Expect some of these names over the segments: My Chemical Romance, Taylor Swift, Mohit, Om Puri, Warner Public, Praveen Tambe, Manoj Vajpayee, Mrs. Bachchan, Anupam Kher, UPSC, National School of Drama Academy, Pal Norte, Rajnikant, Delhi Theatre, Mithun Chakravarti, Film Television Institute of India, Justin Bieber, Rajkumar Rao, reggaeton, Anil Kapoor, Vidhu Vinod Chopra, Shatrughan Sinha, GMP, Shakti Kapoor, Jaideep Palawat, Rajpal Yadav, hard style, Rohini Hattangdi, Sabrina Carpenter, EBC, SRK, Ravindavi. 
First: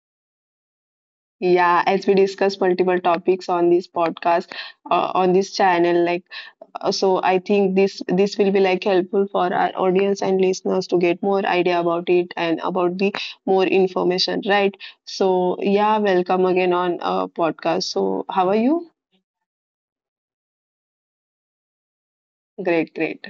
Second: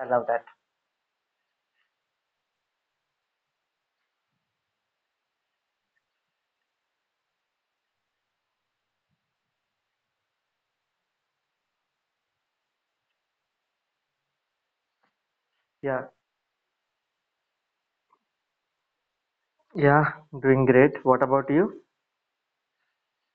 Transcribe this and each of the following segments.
I love that. Yeah, as we discuss multiple topics on this podcast, on this channel, like so, I think this will be like helpful for our audience and listeners to get more idea about it and about the more information, right? So yeah, Yeah, welcome again on podcast. So how are you? yeah, doing great. What about you? Great, great.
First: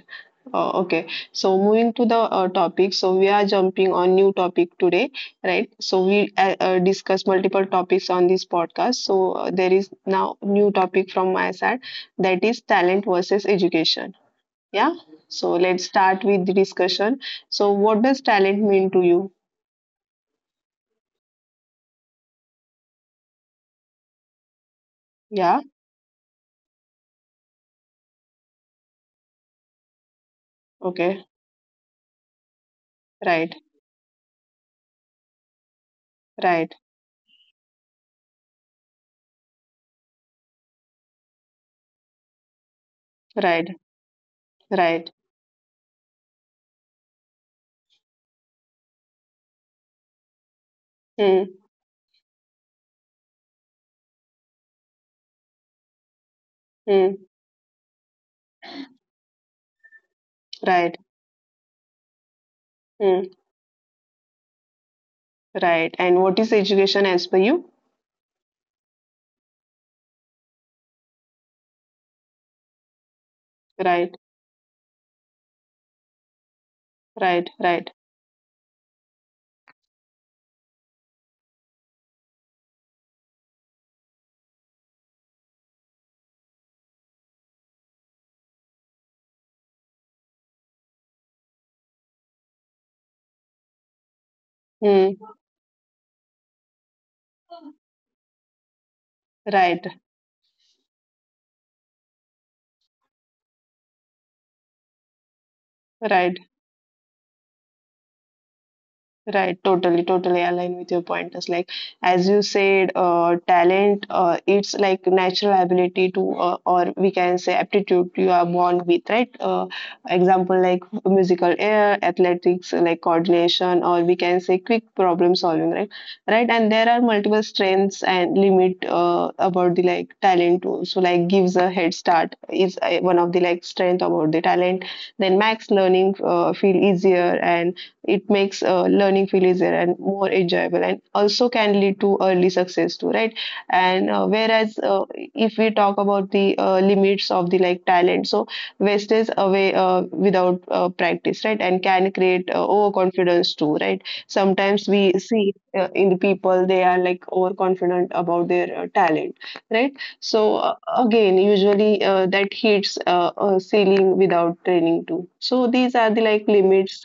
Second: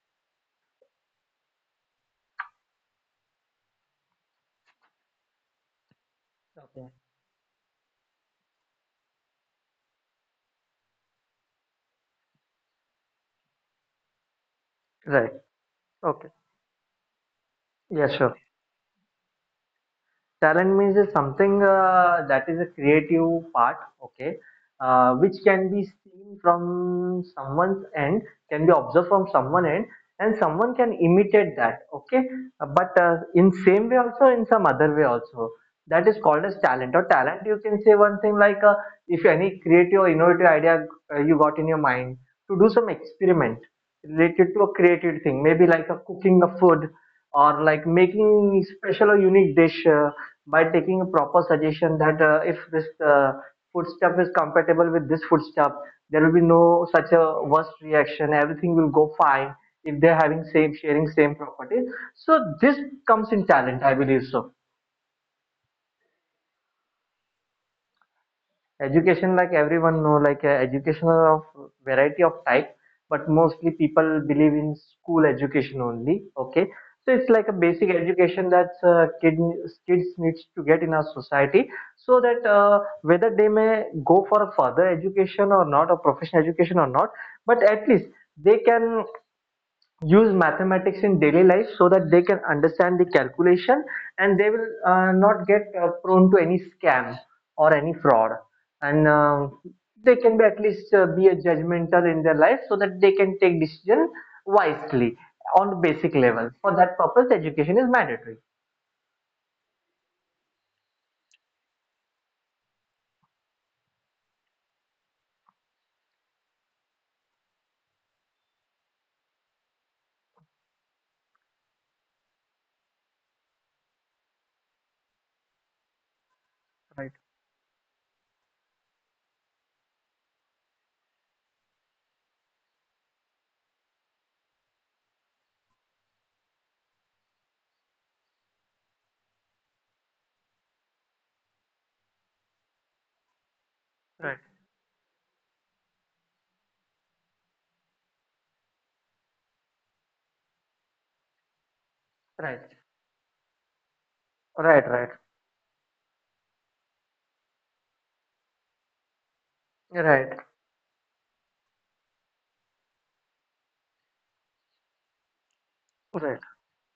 Okay, so moving to the topic, so we are jumping on new topic today, right? So we Okay. discuss multiple topics on this podcast. So there is now new topic from my side that is talent versus education. Yeah. Right. So let's start Okay. with the discussion. So what Yeah, does sure. talent mean to you? Talent means is something that is a creative part, okay, which Yeah. can be seen from someone's end, can be observed from someone end, and someone can Okay. imitate that, okay. But Right. in same way also, in some other way also, that is called Right. as talent. Or talent, you can say one thing like if any creative or innovative idea you got in your mind to do some Right. experiment related to a Right. creative thing, maybe like a cooking a food or like making special or unique dish. By taking a Hmm. proper suggestion that if this food stuff is compatible with this food stuff, there will be no Hmm. such a worst reaction. Everything will go fine if they're having same Right. sharing same properties. So this Hmm. comes in talent, I believe so. Right. And what is education as per you? Education, like everyone know, like education of variety of type, but mostly Right. people believe in school education only. Okay, so it's Right. like a Right. basic education that kids needs to get in our society, so that whether they may go for further education or not, or professional education or not, but at least they can use mathematics in daily life so that they can understand the calculation and they will Hmm. Not get prone to any scam or any fraud and Right. they can be at least be a judgmental in their life so that they can take decision wisely on the basic Right, level for that purpose education is mandatory. right, totally, totally align with your pointers. Like, as you said, talent, it's like natural ability to, or we can say aptitude you are born with, right? Example like musical air, athletics, like coordination, or we can say quick problem solving, right? Right, and there are Right, multiple strengths and limit about the like talent too. So like gives a head start is one of the like strength about the talent. Then max learning feel easier and it makes learning feel easier and more enjoyable and also can lead to early success too, right. And right, whereas if we talk about the limits of the like talent, so waste away without practice, right, and can create right, overconfidence too, right. Sometimes right, we right, see in the people they are like overconfident about their talent, right. right, So again usually that hits ceiling without training too, so these are the like right, limits.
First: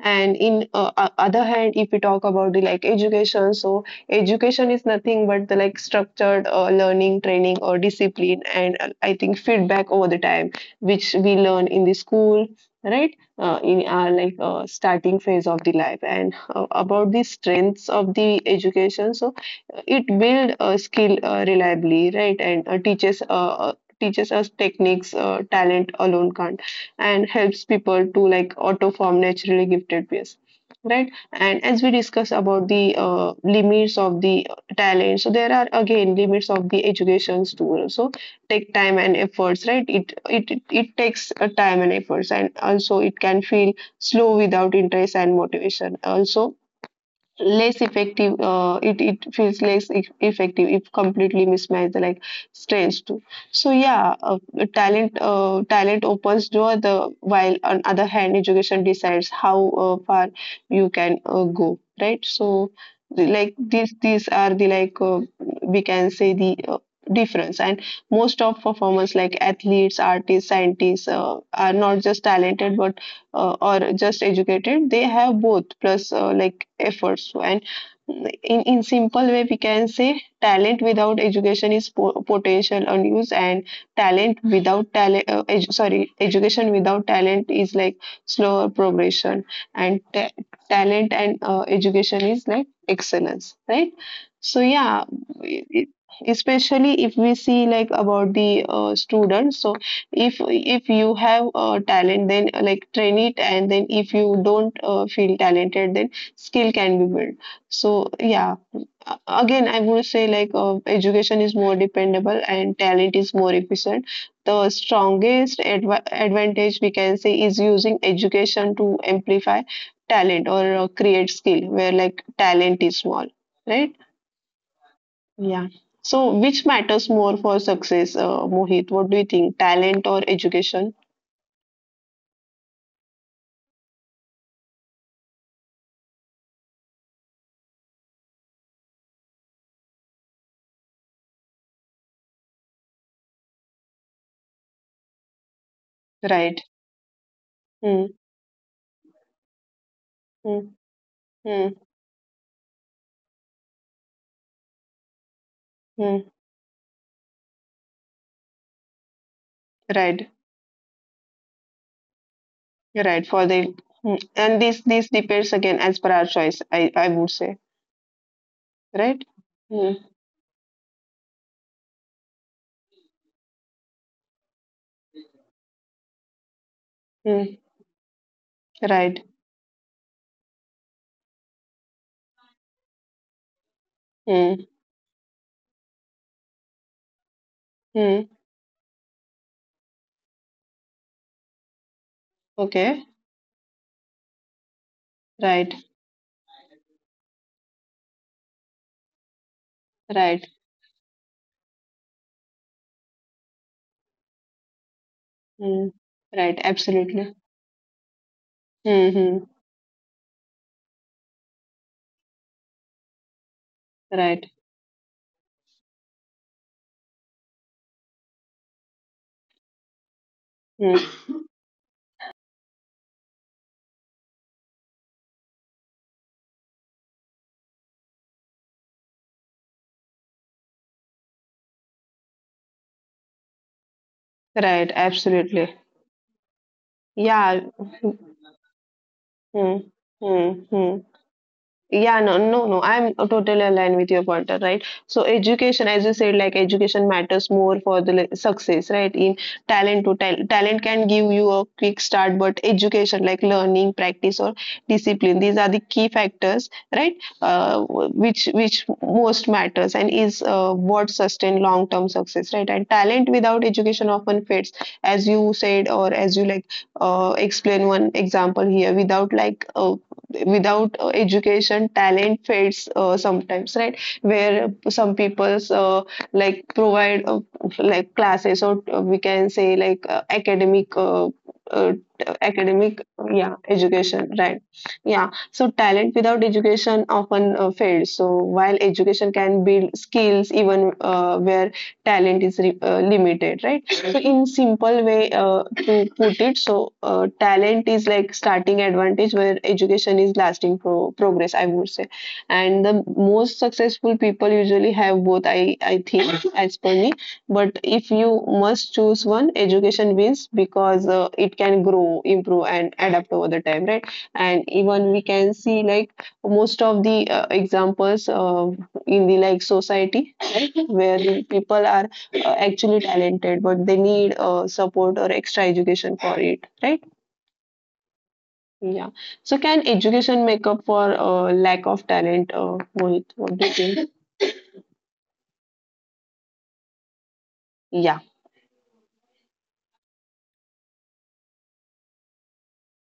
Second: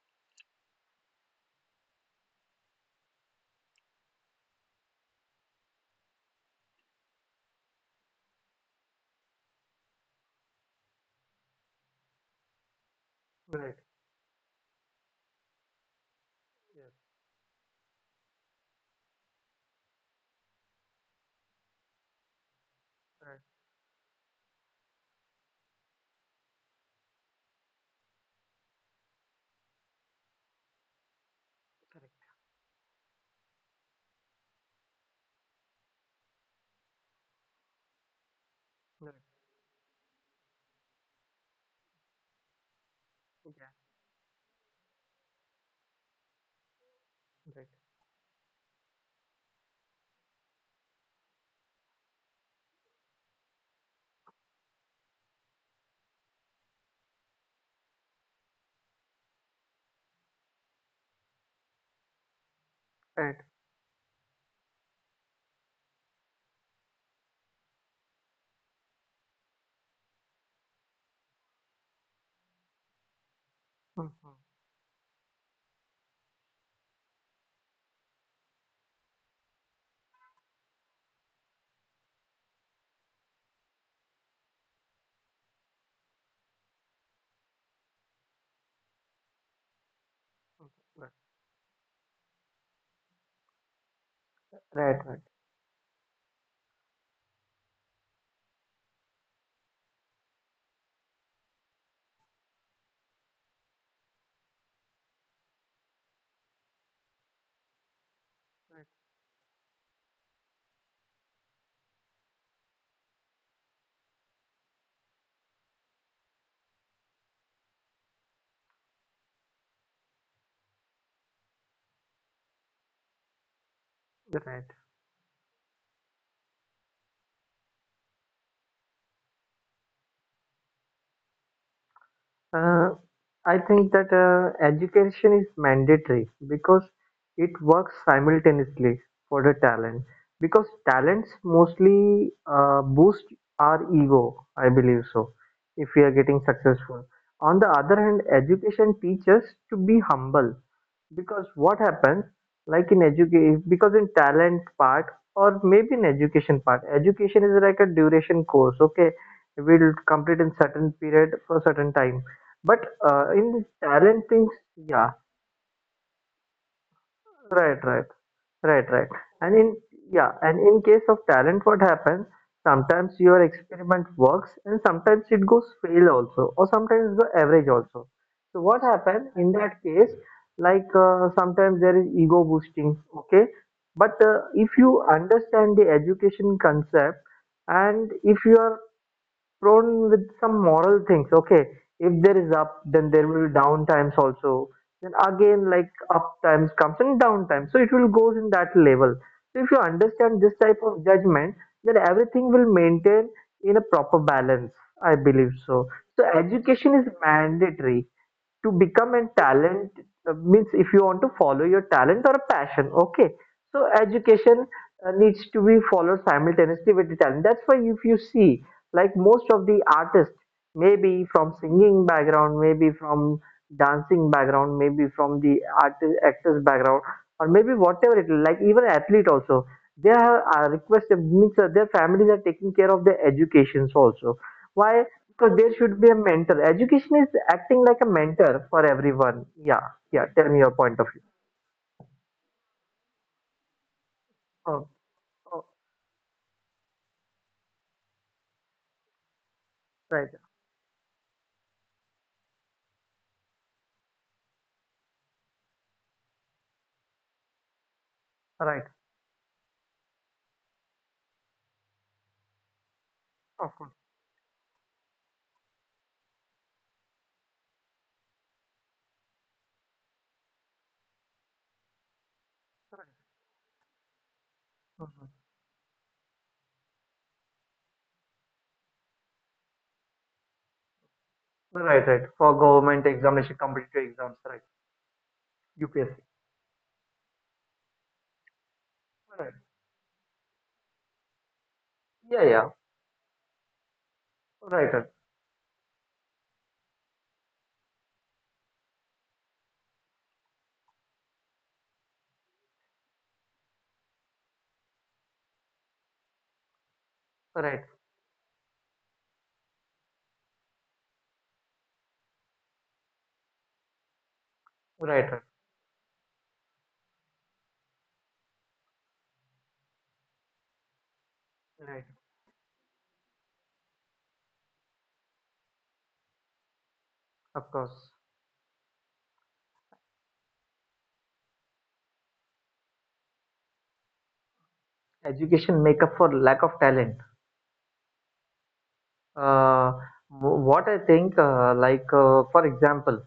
And in other hand if we talk about the like education, so education is nothing but the like structured learning training or discipline and I think feedback over the time which we learn in the school, right. Right. In our like starting phase of the life and Yes. about the strengths of the education, so it build a skill reliably, right, and teaches Right, teaches us techniques talent alone can't, and helps people to like auto form naturally gifted peers, right. And as we discuss about the limits of the talent, so there are again limits of the educations too, so take time and right. efforts, right. It takes time and efforts, and also it can feel slow without interest and motivation, also Yeah, right, less effective it feels less effective if completely mismatched like stressed. So yeah, talent talent opens door the while on other hand education decides how far you can go, right. So right. like these are the like we can say the difference. And most of performers like athletes artists scientists are not just talented but or just Mhm. educated, they have both plus like efforts. So, and in simple way we can say talent without education is potential unused and talent without talent sorry, education without talent is like slower progression, and Right, talent and education is like excellence, right. So right, yeah, right. it- it- especially if we see like about the students, so if you have a talent then like train it, and then if you don't feel talented then skill can be built. So yeah, again I would say like education is more dependable and talent is more efficient. The strongest advantage we can say is using education to amplify talent or create skill where like talent is small, right. Right. Yeah, so which matters more for success, Mohit, what do you think, talent or education? Uh, I think that education is mandatory because it works simultaneously for the talent. Because talents mostly boost our ego, I believe so, if we are getting Right. successful. On the other Mm, hand, education teaches to be humble mm, because what mm, happens like in education because in talent part or maybe in mm. education part education is like a duration course, okay, we'll complete Right. in certain period for certain time, but Right. For in the, talent mm. things. And these Yeah, these depends again as per our choice. I would say, right, right. Right, right. right. And in, Mm, yeah, and in case of talent, what happens? Sometimes your experiment works, and sometimes it goes fail also, or sometimes the mm. average also. So what happens Right. in that case? Like sometimes there is ego boosting, okay? But if Mm, you understand the education concept, and mm. if you are prone with some moral things. Okay, if there is up, then Okay. there will be down times also. Then again, Right. like up times comes and down times. So it will goes in that level. So if you understand Right. this type of judgment, then everything will maintain in a proper balance. I believe so. Mm, So right. education is Absolutely. mandatory to become a Mm-hmm. talent, means if you want to follow your talent or a passion, okay, so Right. education needs to be followed simultaneously with the talent. That's why if you see like most of the artists maybe Mm, from singing background, maybe from dancing background, maybe from the artist actors background, or maybe whatever it is, like even athlete also, they are requested means that their families are taking care of their educations also. Why? right. Because there Absolutely. should be a mentor. Education is Yeah. acting like a mentor for everyone. Yeah, Mm, yeah, tell me your mm, point of mm. view. Yeah, no, no, no. I'm totally aligned with your pointer, Oh, right? So oh, education, as you said, like education matters more for the like success, right? In talent to right, tal Talent can give you a quick start, but education, like learning, practice, or discipline, these are the key factors, right? Uh, which right, which most matters and is what sustain long-term success, right? And talent without of course. education often fades, as you said, or as you like explain one example here, without like without education talent fades sometimes, right, where Mhm. some people's like provide like classes or we can say like academic Right, uh, right, for government academic, examination yeah, competitive exams, education, right. right. Yeah, so UPSC. talent without education often fails, so while education can build skills even where Yeah, talent yeah, is limited, right. So in right, right, simple way to put it, so talent is like starting advantage where education is lasting progress, I would say. And the most successful people usually have both, I think, as per me. right, But if you must choose one, education wins because it can grow, improve, and adapt over the time, right? And right, even right, we can see like most of the examples in the like society, right, where the right. people are actually talented but they need support or extra education for it, right. Of course, Yeah, so can education make up for lack of talent, Mohit, what do you think? education make up for lack of talent. Yeah. Uh, what I think, like for example,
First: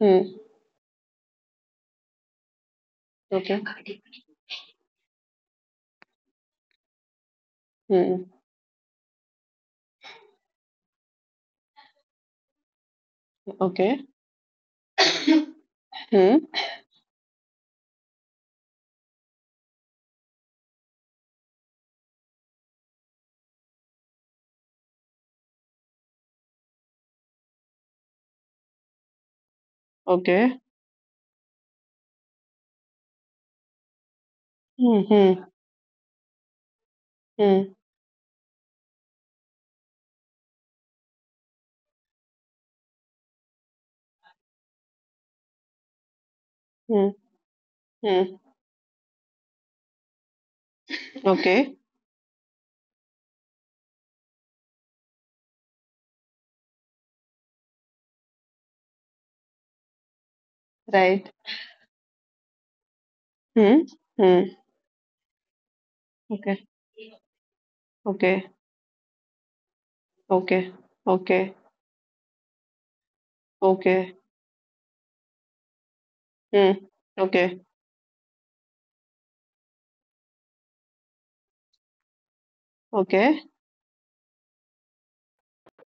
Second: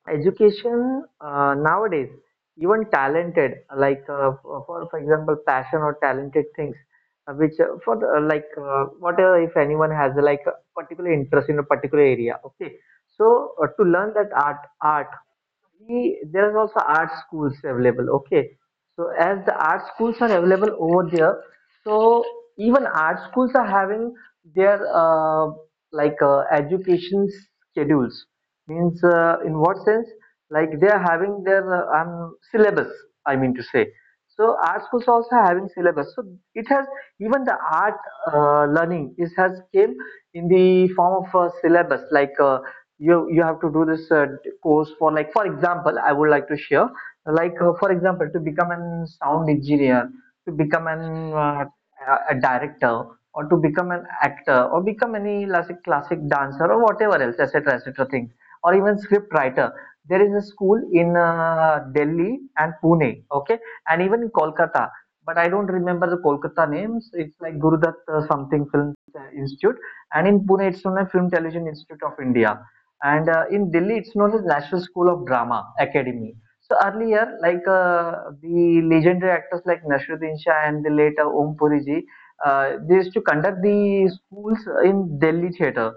Hmm. education nowadays, even talented, Okay. like for example, passion or talented things, which for the, Hmm. like whatever if anyone has like a particular interest in a particular area, okay. So to Okay. learn that art, art, we there Hmm. is also art schools available, okay, so as the art schools are available over there, so even art schools are having their like education schedules, means in what sense, Okay. like they are having their syllabus, I mean to say. So art Hmm. schools Hmm. also having syllabus, so it has, even Hmm. the art learning is has came in the form of a syllabus, like you you have to do this, goes for like, for example, I would like to share, Hmm. like for example, Hmm. to become an sound engineer, to become an uh, Okay, a director, or to become an actor, or become any classic classic dancer or whatever else, etc, etc, things, or even script writer. There is a school in right. Delhi and Pune, okay, Hmm. and even in Hmm. Kolkata, but I don't remember the Kolkata Okay, names. It's like Gurudat okay, something film institute. And in okay, Pune it's known as Film okay, Television Institute of India. And in Delhi it's okay. known as National School of Drama Academy. So Hmm. earlier, Okay, like the legendary actors like Nasruddin Shah and the later Om Puri ji, they used to okay, conduct the schools in Delhi theatre,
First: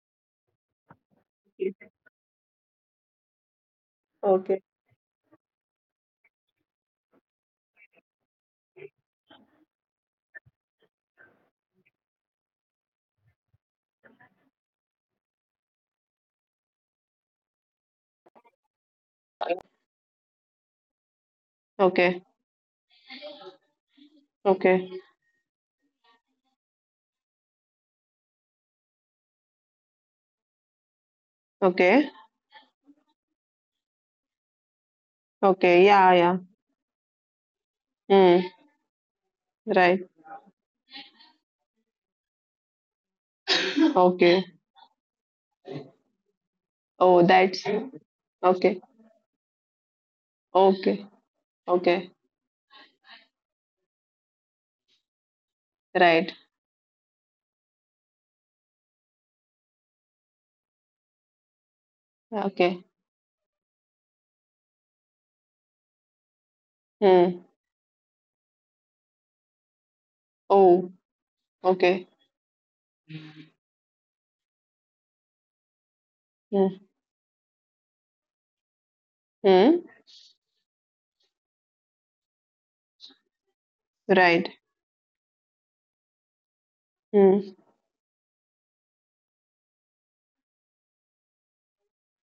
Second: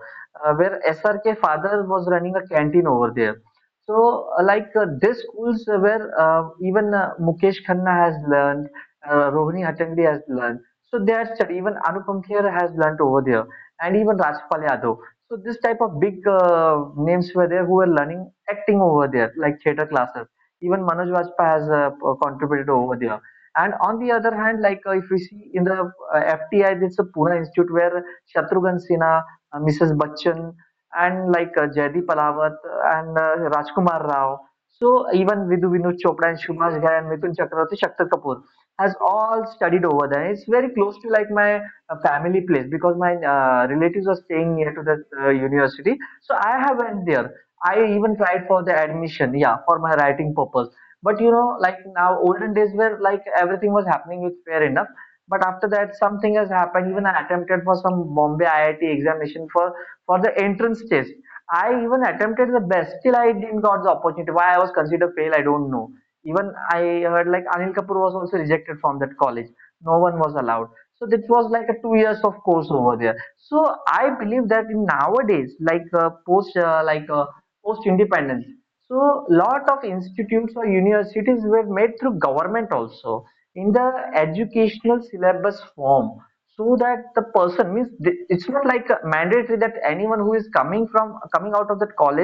where SRK father okay, was running a canteen over there. So okay, these schools where even Mukesh Khanna has learned, Rohini Hattangdi has learned. So they are studied. Even Anupam Kher has learned over there, and even Rajpal Yadav. So this type of big names were there who were learning acting over there, like theater classes. Even Manoj Vajpayee has contributed over there. And on the other hand, like okay, if we see in the FTI, there's a Pune Institute where Shatrughan Sinha, Mrs. Bachchan, and like Jaideep okay, Palawat and Rajkumar Rao. So even Vidhu Vinod okay. Chopra Yeah, and yeah. Subhash Ghai and Mithun Chakravarti, Shakti Kapoor Mm, has all studied over there. right. It's very close to like my a family place because my relatives are staying near Okay. to the university. So I have went there. Oh, I that's even tried for the okay. admission, yeah, for my writing purpose. But Okay. you know, like now, Okay. olden days where like everything was happening with fair enough. But after that, something Right. has happened. Even I attempted for some Bombay IIT examination for the entrance test. I even attempted the Okay. best, still I didn't got the opportunity. Why I was considered fail, I don't know. Even I heard like Mm. Anil Kapoor was also rejected from that college. No one was allowed, Oh, so it was like a two okay. years of course over there. So I believe that in nowadays, like Mm. Post independence, so lot of Mm. institutes or universities were made through government also in the Right. educational syllabus form, so that the Mm. person means it's not like a mandatory that anyone who is coming from coming out of that college